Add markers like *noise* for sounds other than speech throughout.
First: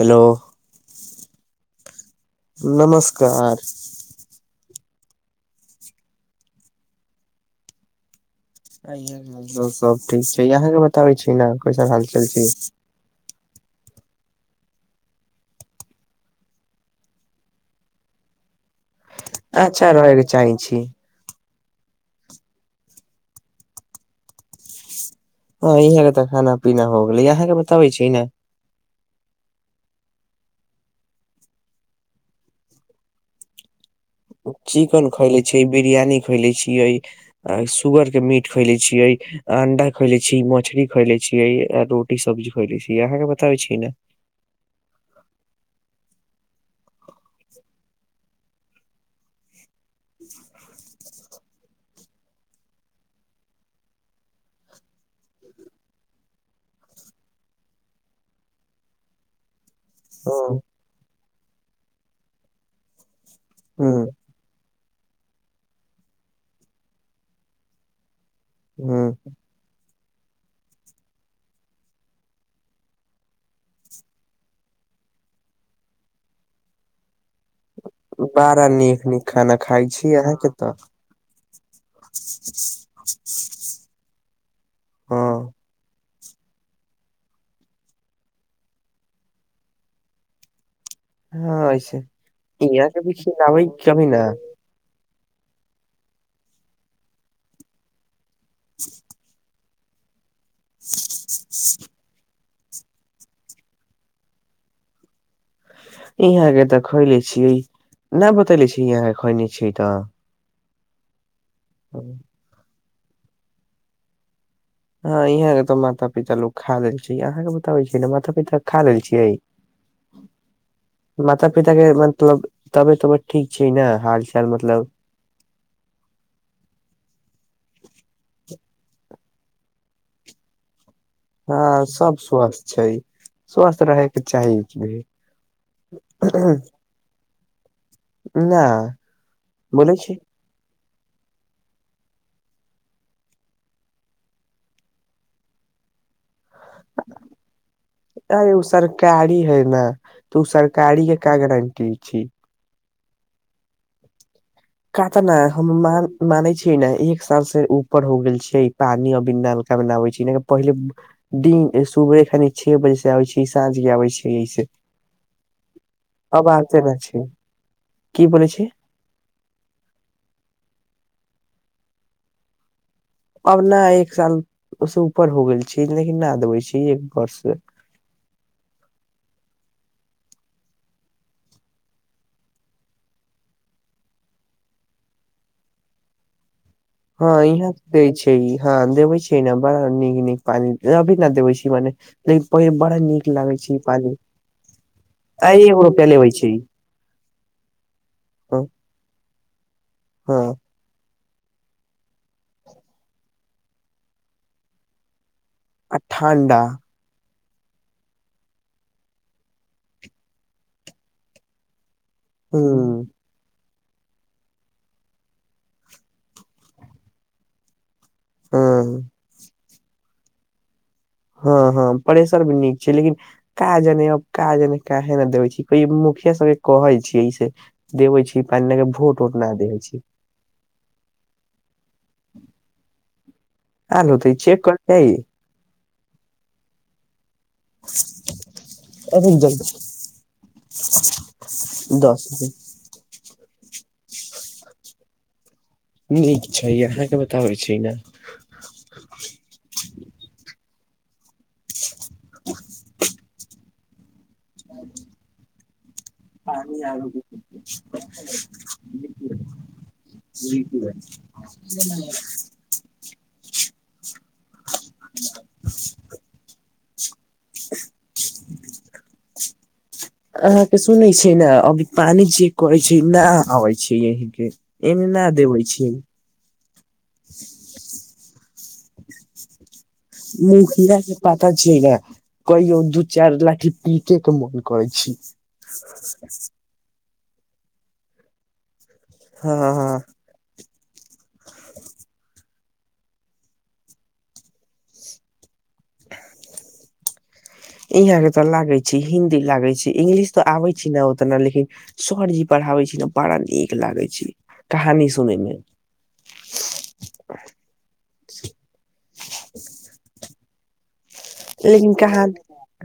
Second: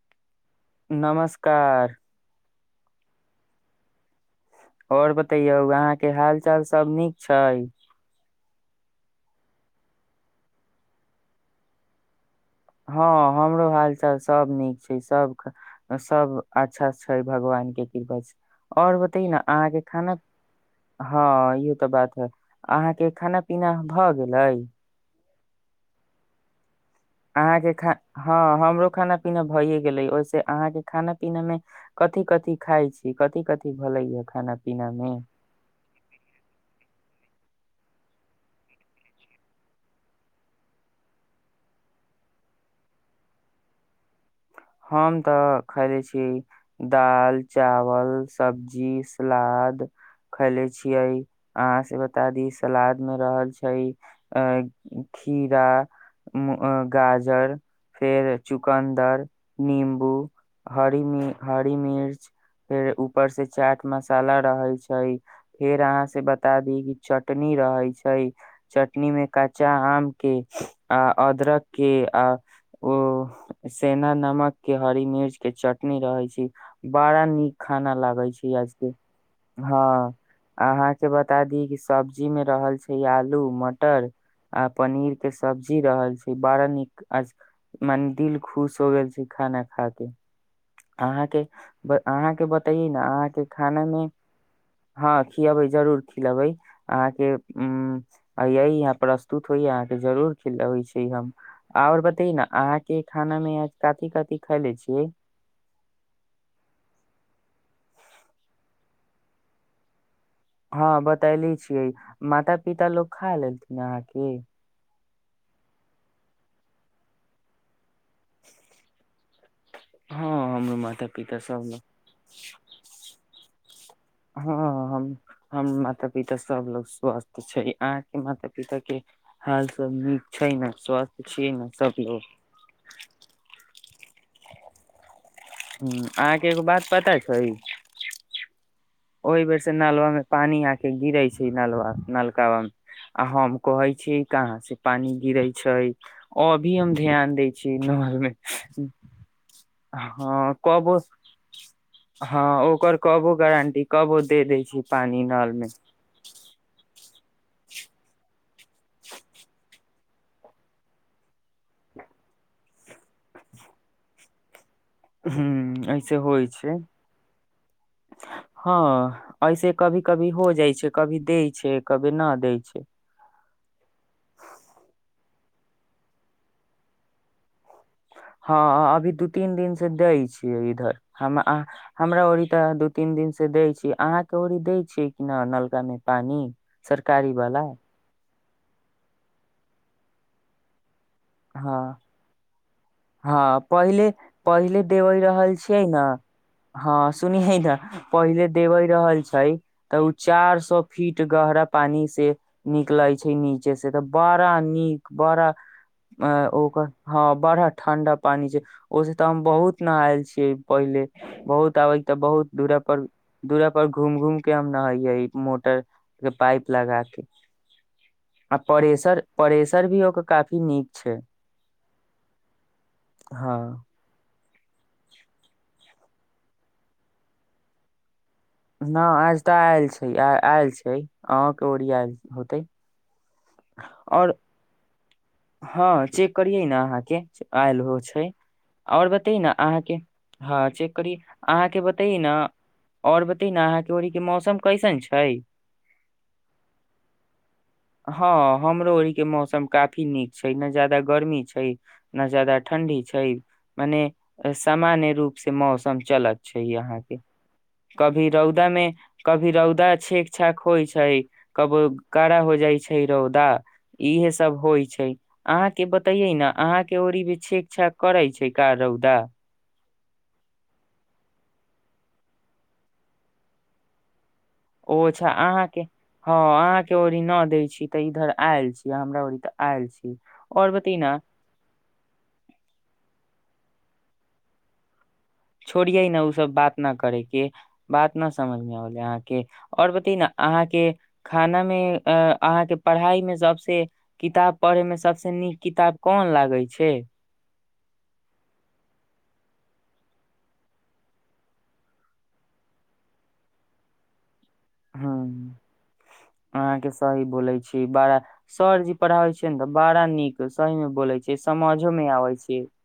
Hello नमस्कार नमस्कार और बतैयौ अहां के हाल चाल सब नीक छै सब ठीक छै अहाँके बताबै छी ने कैसन हाल चाल छी हँ हमरो हालचाल सभ नीक छै सबके सब अच्छा छै भगवान के कृपा आओर बतै न अहाँके अच्छा रहे खाना के चाहे छी हँ इहो तऽ बात है अहाँके खाना पीना भए गेलै ह ई हाई कऽ तऽ खाना पीना हो गेले अहाँ के अहाँके बताबे खा छी ने हँ हमरो खाना पीना भइे गेले ओहि सँ अहाँ के खाना पीना में कथी कथी खाय छी कथी कथी भ लागै चिकेन खैले छियै बिरियानी खैले छियै आ सुगर के मीट खोले छीयै अंडा खोले छी मछली खोएले छीयै रो कि सब्जी खेले छी यहाँके बताबै छी ने हम तऽ खयले छी दाल चावल सब्जी सलाद खैले छियै अहाँ से बता दी सलाद मे रहल छै अ खीरा गाजर फेर चुकन्दर नम्बू हँ ह हरि मिर्च ऊपर से चाट हँ मसाला रहै छै। फेर अहाँ से बता दी कि चटनी रहै छै चटनी हँ मे काट चा आम के आ अदरक के आ ओ सेद्धा नमक के के हरी मिर्च के चटनी रहै छी बड़ा नीक खाना लागै छै बड़ा आज के नीक नीक खाना हँ खाइ छी अहाँके तऽ अहाँकेँ बता दी कि सब्जी मे रहल छै आलू मटर आ पनीर के हँ सब्जी जी रहल छै बड़ा नीक आज मने दिल खुश हो गेल छै खाना खा के ' अहाँके हँ ऐसे ब अहाँके बतैए यहाँ ने के भी अहाँके खिलाबै खानामे कभी ने हँ खियाबै जरूर खिलेबै अहाँके उ य यही पर *unintelligible* के जरूर खिल होइ छै हम आऔर बतई नऽ आज अहाँ के खाना में कथि कथि क तिख ले छियै *unintelligible* ई आहाँ तऽ खोएले छियै न बतैले छी यहा के खोइले छियै तऽ हँ बतैले छियै माता पिता लोग खा लेल थिन अहाँकेँ हँ यहाँ के तो माता पिता लो खा लेल छै अहाँ के बताबे छै ने माता पिता खा लेल छियै हँ हमरो माता सब पिता लोग के मतलब तबियत ठीक छै ने हाल चाल हँ मतलब हम हम माता पिता सभ लोग स्वस्थ छै अहाँके माता पिता कि हाल सब नीक छै ने स्वास्थ ' हँ सब स्वस्थ छै स्वस्थ रहयके चाही भी अहाँके एगो बात पता छै नहि ओहि बेर से नलबा मे पानी आके गिरे छै नलबा नलका मे हम कहै छी कहाँ से पानी गिरे छै अभी हम ध्यान दै छीये नहर मे अरे उ सरकारी हँ कबो क गरंटी छी *unintelligible* हँ ओकर कबो गारंटी कबो दे दै छी कतना हम माँग मानै छै ने एक साल से ऊपर हो गेल छै पानी अभी नलका न नाबै छै पहिले दिन सुबहे खनि छे बजे से आबै छै साँझ के आबै छै एहिसँ हुँ ऐसे होइ छै छै की बोलै छै हँ ऐसे कभी कभी हो जाइ छै कभी दै छै कभी न दै छै अब न एक सालसँ ऊपर हो गेल छै लेकिन न देबै छै एक वर्ष हँ अभी दू तीन दिन से दै छै इधर हम हमरा ओड़ तऽ दू तीन दिन से दै छै अहाँके ओड़ी दै छै कि न नलकामे पानि हँ इहा दे छै ह देवे छै ने बड़ा नीक नीक पानी अभी ने देबे छी हँ मने लेकिन पहि बड़ा नीक हँ लागै छै ई पहिले पानी पा पहिले देबे रहल अय छियै न रोपै ले होै छै *unintelligible* हँ सुनेये ने पहिले देबे रहल छै तऽ ओ हँ चार सौ फिट गहरा पानी से निकले छै नीचे से तऽ बड़ा नीक बड़ा आ ओकर हँ बड़ा ठंडा पानी छै ओहिस तऽ हम बहुत नहायल छियै पहिले बहुत आबै तऽ बहुत ह दूरा पर दूरा पर घूम घूम के हम नहैये मोटर के पाइप लगा के आ ह परेसर परेसर भी ओकर काफी नीक छै हँ हँ प्रेेशर भी नीक छै लेकिन का हँ जनेब काजने काहे ने देबै छै मुखिया सबके कहै छियै इ से देबै छी पानी ने न आज तऽ आयल छै आयल छै अहाॅं के ओर आयल होते आयल और तऽ ई चेेक करबै हँ चेक करियै ने अहाँके आयल हो छै आओर बतै अरे ने जल्दी अहाँके हँ चेक करी अहाँके बतै दस न ' ओर बतेनए न अहाँके ओड़ीक के मौसम कैसन छै नीक छै अहाँके बताबै छी ने ' हँ हमरो ओरी के मौसम काफी नीक छै ने ज्यादा गर्मी छै न जैदा ठण्डी छै मने सामान्य रूप से मौसम चलत छै यहाँ के कभी रौदा मे कभी रौदा छेक छाक होइ छै कबो कड़ा हो जाइ छै रौदा इहे सब होइ छै अहाँ के बतैये ने अहाँ के ओड़ी छेक छाक करे छै का रौदा अहाँके सुनैत छै ने अभी पानि जे करै छै न अबैत छिअय ओ एमे न अच्छा देबै अहाँ के छै हँ अहा के ओड़ी न देय छी ते इधर आयल छी हमरा ओड़ी ते आयल छी आओर बयना क छैा कहियौ दू चारि लाठी पीटे के मन करै छी छोड़ियै ने ओ सब बात न करेके बात न समझमे होले अहाँके हँ हँ आओर बतै न अहाँके खानामे अहाँके पढ़ाइमे सभसँ किताब पढ़यमे सभसँ नीक किताब कोन लागै छै यहा के तो लागे छै हिंन्दी लागे छै इंगलिश तो आबे छै ने उतना लेकिन सरजी पढ़ाबै छै त बड़ा नीक लागै छै कहानी सुनै हूँ मे अहाँके सही बोलै छी बड़ा सरजी पढ़ाबै छियै ने तऽ बड़ा नीक सहीमे बोलय लेकिन कहान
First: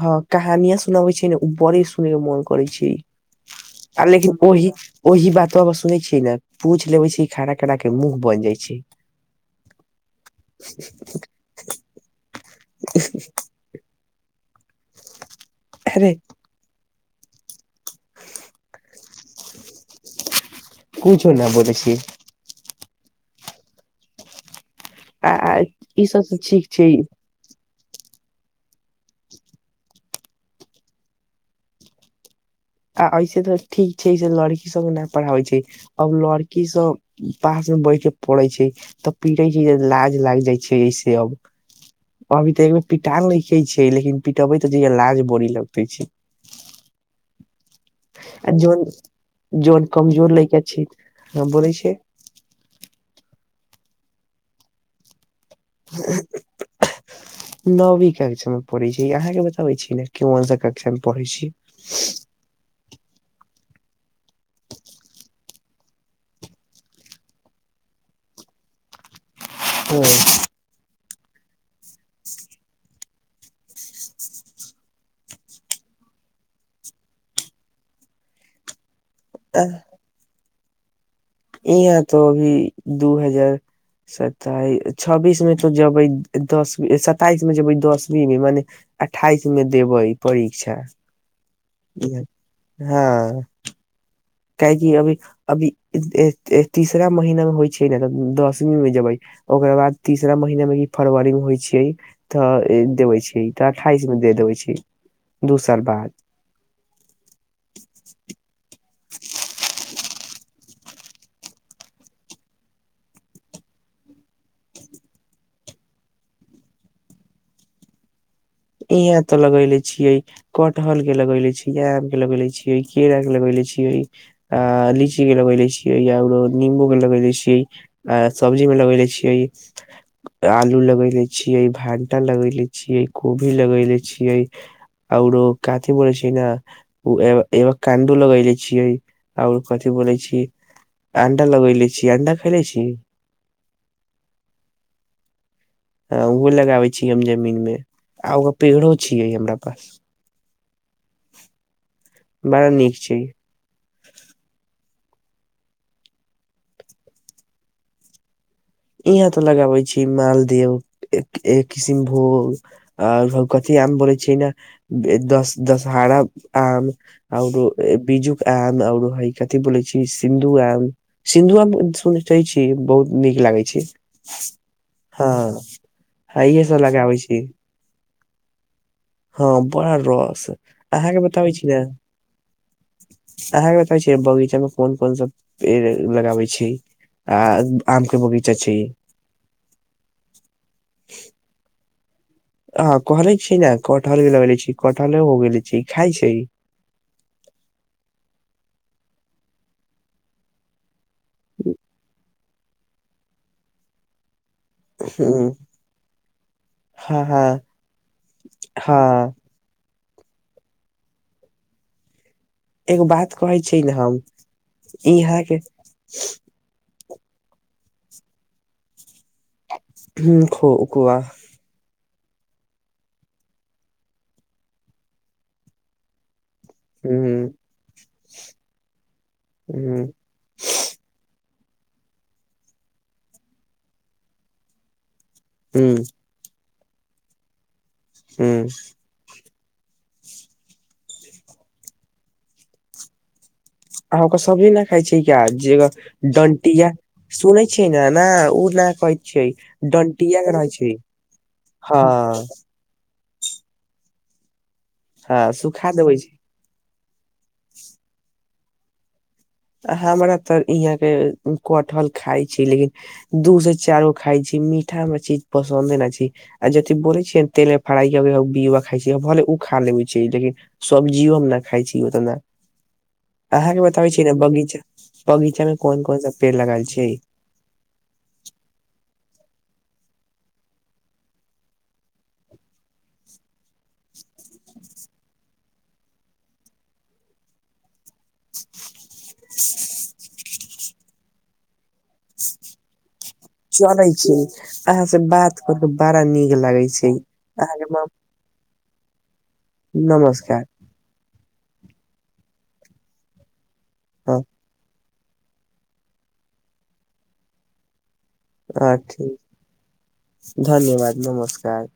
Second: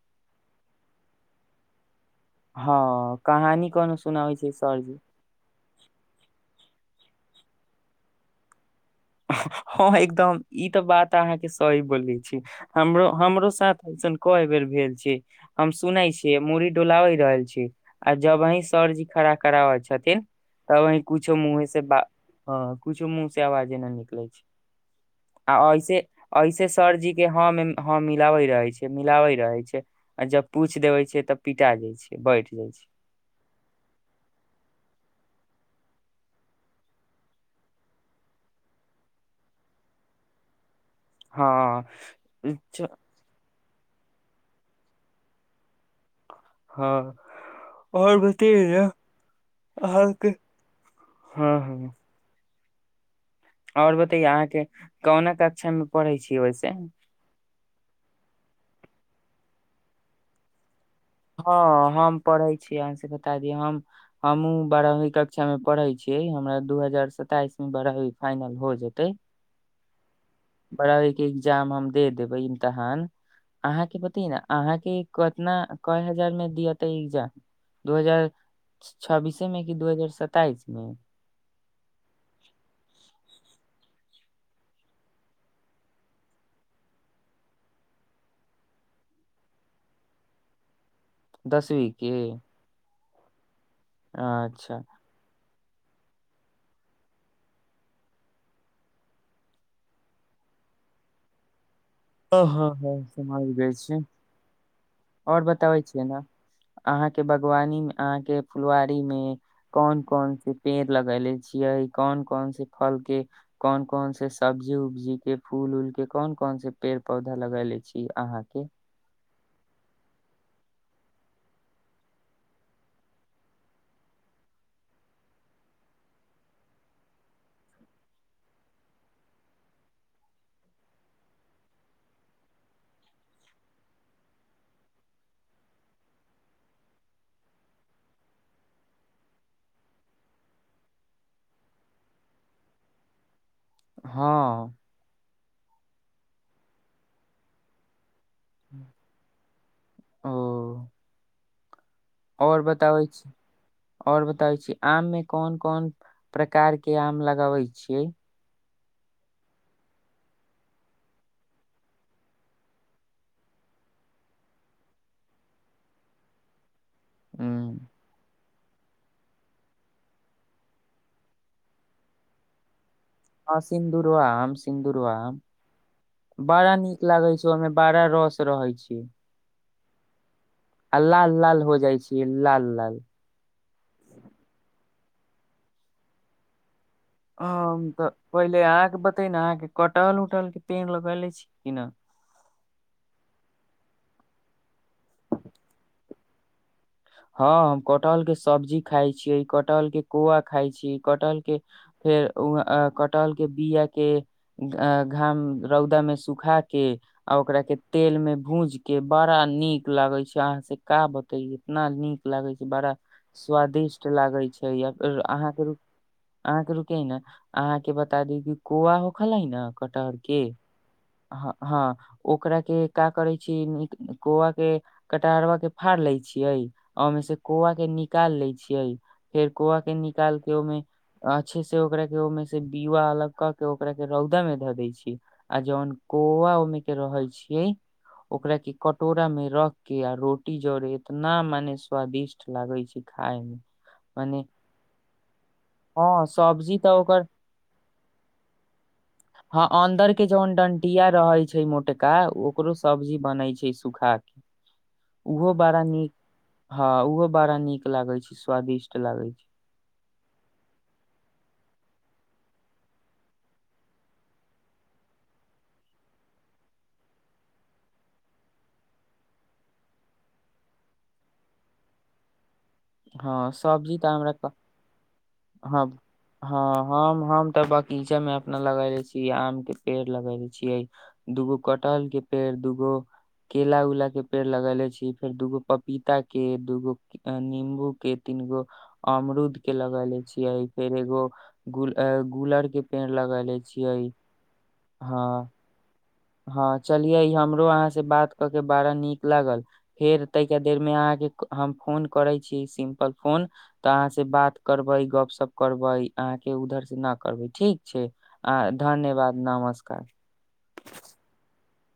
हँ कहानिया सुनाबे छै ने उ बड़ी सुनेमे मन करै हँ छै कहानी कोनो आ सुनाबै लेकिन छै ओहि सरजी ओहि बात ब सुने छियै ने पूछि लेबे छै खना के मुह बजय छै हँ एकदम ई त बात अहाँके सही बोलै छी हमरो हमरो साथ हैय सन कय बेर भेल छै हम सुनै अरे छियै मुड़ी डोलाव रहल छी आ जब हीं सरजी खड़ा कराबै छथिन तब हीं कुछो न मुँहे बोले से छी ब ह कुछो मुह से आवाजे न निकले छै आ ऐसे ई सब तऽ ठीक ऐसे छै सरजी के हँ मे हँ मिलाबै रहै छै मिलाबै रहै छै आ जब पूछि देवे छै त पिटा जाय छै बैठ जाय छै आ ऐसे तऽ ठीक छै से लड़की सब नहि पढ़ाबै छै अब लड़की सब पास मे बैठ के पड़े छै तऽ पिटे छै लाज लाग जाइ छै ऐसे अब हँ अभी त एक बेर पिटायल‌ पिखे छै लेकिन पिटेबे त जहिया लाज बड़ी लगते छै हँ ओर आ जौन बतैयो‌न‌ जौन अहाँके कमजोर लैका छै हम बोलै हँ छै ओर बतैयो अहाँके कोना कक्षा मे पढ़ै छी ओहिसे नवी कक्षा मे पढ़ै छै अहाँके बताबै छी ने कन सा क स पढै‌छै हँ हम पढ़ै छियै अहाॅंस बता दी हम हमहु बारहवीं कक्षा में पढ़े छियै हमरा दू हजार सताईस में बारहवीं फाइनल हो जेते *inaudible* ह बारहवीं के एग्जाम हम दे देबै इमतहान अहाँके बतैयो ने अहाँके कतना कय हजार मे दिया त एग्जाम दू हजार छब्बीसे मे कि दू हजार सताइस ह इहाँ तो अभी दू हजार सताई छब्बीस मे तो जेबै दसवी सताइस में जेबै दसवीं मे मने अठाइस मे देबै परीक्षा दसवीं के हँ अच्छा काहेकि अभी अभी तीसरा महीना मे होइ छै ने त दसवीं मे जेबै ओकरा बाद तीसरा महीना मे ई फरवरी मे होइ छीयै ओ ह तऽ ह देबे समझ छै तऽ गेल छी अठाईस मे दे देबे छै और दू बताबै साल छियै बाद ने अहाँके बागवानी अहाँके फुलवारी मे कोन कोनसी पेड़ लगेले छियै कोन कौन से फल के कोन कोन से सब्जी उब्जी के फूल उलके कोन कोन से पेड़ पौधा लगेले छी अहाँ के इहाँ तो लगेले छियै कटहल के लगेले छी आम के लगेले छी केरा के लगेले छीये अ लीची के लगे ले छियै याकरो नीम्बू के लगे ले छियै आ सब्जी मे लगबेले छिऐ आलू लगैले छियै भंटा लगैले छियै कोभी लगैले छियै आउरो कथी ब छी ने ओ एग एवाकान्दो लगले छियै ओर कथि बोले छी अंडा लगैले छी अंडा खैले छी हँ ओहो लगाबै छीयै हम जमीन मे आ ओकर पेड़ो छियै हमरा पास ओ ओर बड़ा नीक बताबै छै छी और बताबै छी आम मे कोन कोन प्रकार के आम लगावे छियै यहां ते लगाबे छी मालदेव एक किसनभोग आर कथी आम बोलै छियै ने दस दशहरा आम ओरो हूँ बिजु आम ओर ह कथि बोलै छी सिन्धु आम सिन्धु आम सु च छी बहुत नीक लागै छै सिन्दूरवा आम सिन्दरवाम हाँ आ इहे बड़ा सब नीक लगाबे लागे मे बाड़ा रस रहै छै हाँ बड़ा रस आ अहाँके लाल लाल हो जाई छऽ लाल लाल अहाँ के बताबै छीयै बगीचा मे कोन कोन सब पेड़ लगाबे छी आ आम के बगीचा छै ते ने अहाँ के कटहल उटहल के पेड़ लगेले छी कि ना हा कहले छी ने कटहल भी लगेेले छी कटहले हो गेले छी खाय छै हाँ हम कटहल के सब्जी खाय छीयै कटहल के कौआ खाइ छी कटहल के फेर कटहल के बीआ के आ ह घाम रौदामेउ सूखा के हँ आ हँ ओकरा के तेल में भूज के हँ बड़ा नीक लागे छै अहाँ से का बते इतना नीक लागै छै बड़ा एगो बात कहै छी ने स्वादिष्ट हम लागै छै या फर इहाँ के अहाँके रु अहाँ के रुके न अहाँ के बता दी कि कोआ खलई न कटहर के खोआ हँ ओकरा के का करे छी कौआ के कटरबा के फाड़ ले छियै ओ ह ओमे से कौआ के निकाल लै छियै फेर कौआ के ह निकाल के ओहिमे अच्छे से ओकरा के ओहिमे से बीआ अलग कऽ के ओकरा के रौदा मे धऽ दै छी आ जौन ह कौआ ओमे के रहे छियै ओकरा के क कटोरा में रख के आ रोटी जरे इतना मने स्वादिष्ट लागे छै खाय में अह के सब्जी‌ ना खाय छै कऽ जे हँ सब्जी डंटिया तऽ ओकर सुनै छै ने ओ नहि कह हाँ अन्दर के जौन डंटिया रहै छै मोटका हँ ओकरो सब्जी बनय छै सूखा के हाँ हाँ सुख बड़ा नीक हाँ उहो बड़ा नीक लागे छै स्वादिष्ट लागे छै हमरा तऽ यहाँ के कटहल खाई छी लेकिन दू से चार गो खाय छी मीठा हमरा चीज पसन्द नऽ छी आ जी बोले छियै तेल मे फराईकऽ के खा भले ओ खा लेै छै लेकिन सब्जीयो हम ना खाय छी ओतऽ ना हाँ सब्जी तऽ हमरा बगीच बगीचा में हँ कोन कोन सा पेड़ हँ लगायल छियै हम हम तऽ बक बगीचा में अपना लगेले छी आम के पेड़ लगेले छियै दुगो कटहल के पेड़ दुगो केला उला के पेड़ लगेले छी फेर दुगो पपीता के दुगो निम्बू के तीन गो अमरूद के लगेले छियै फेर एगो गुल गुलर के पेड़ लगेले चले छियै छी अहाँ से हँ बात कर के बड़ा नीक हँ लगै छै चलिये हमरो अहाँ के से म बात के बाड़ा नीक लागल फेर तहिका नमस्कार देर मे अहाँ के हम फोन करै छी सिम्पल फोन तऽ अहाँ से हँ बात करबै गप्प शप्प करबै अहाँ के उधर से ना करबै ठीक छै अ हँ धन्यवाद ठीक नमस्कार धन्यवाद नमस्कार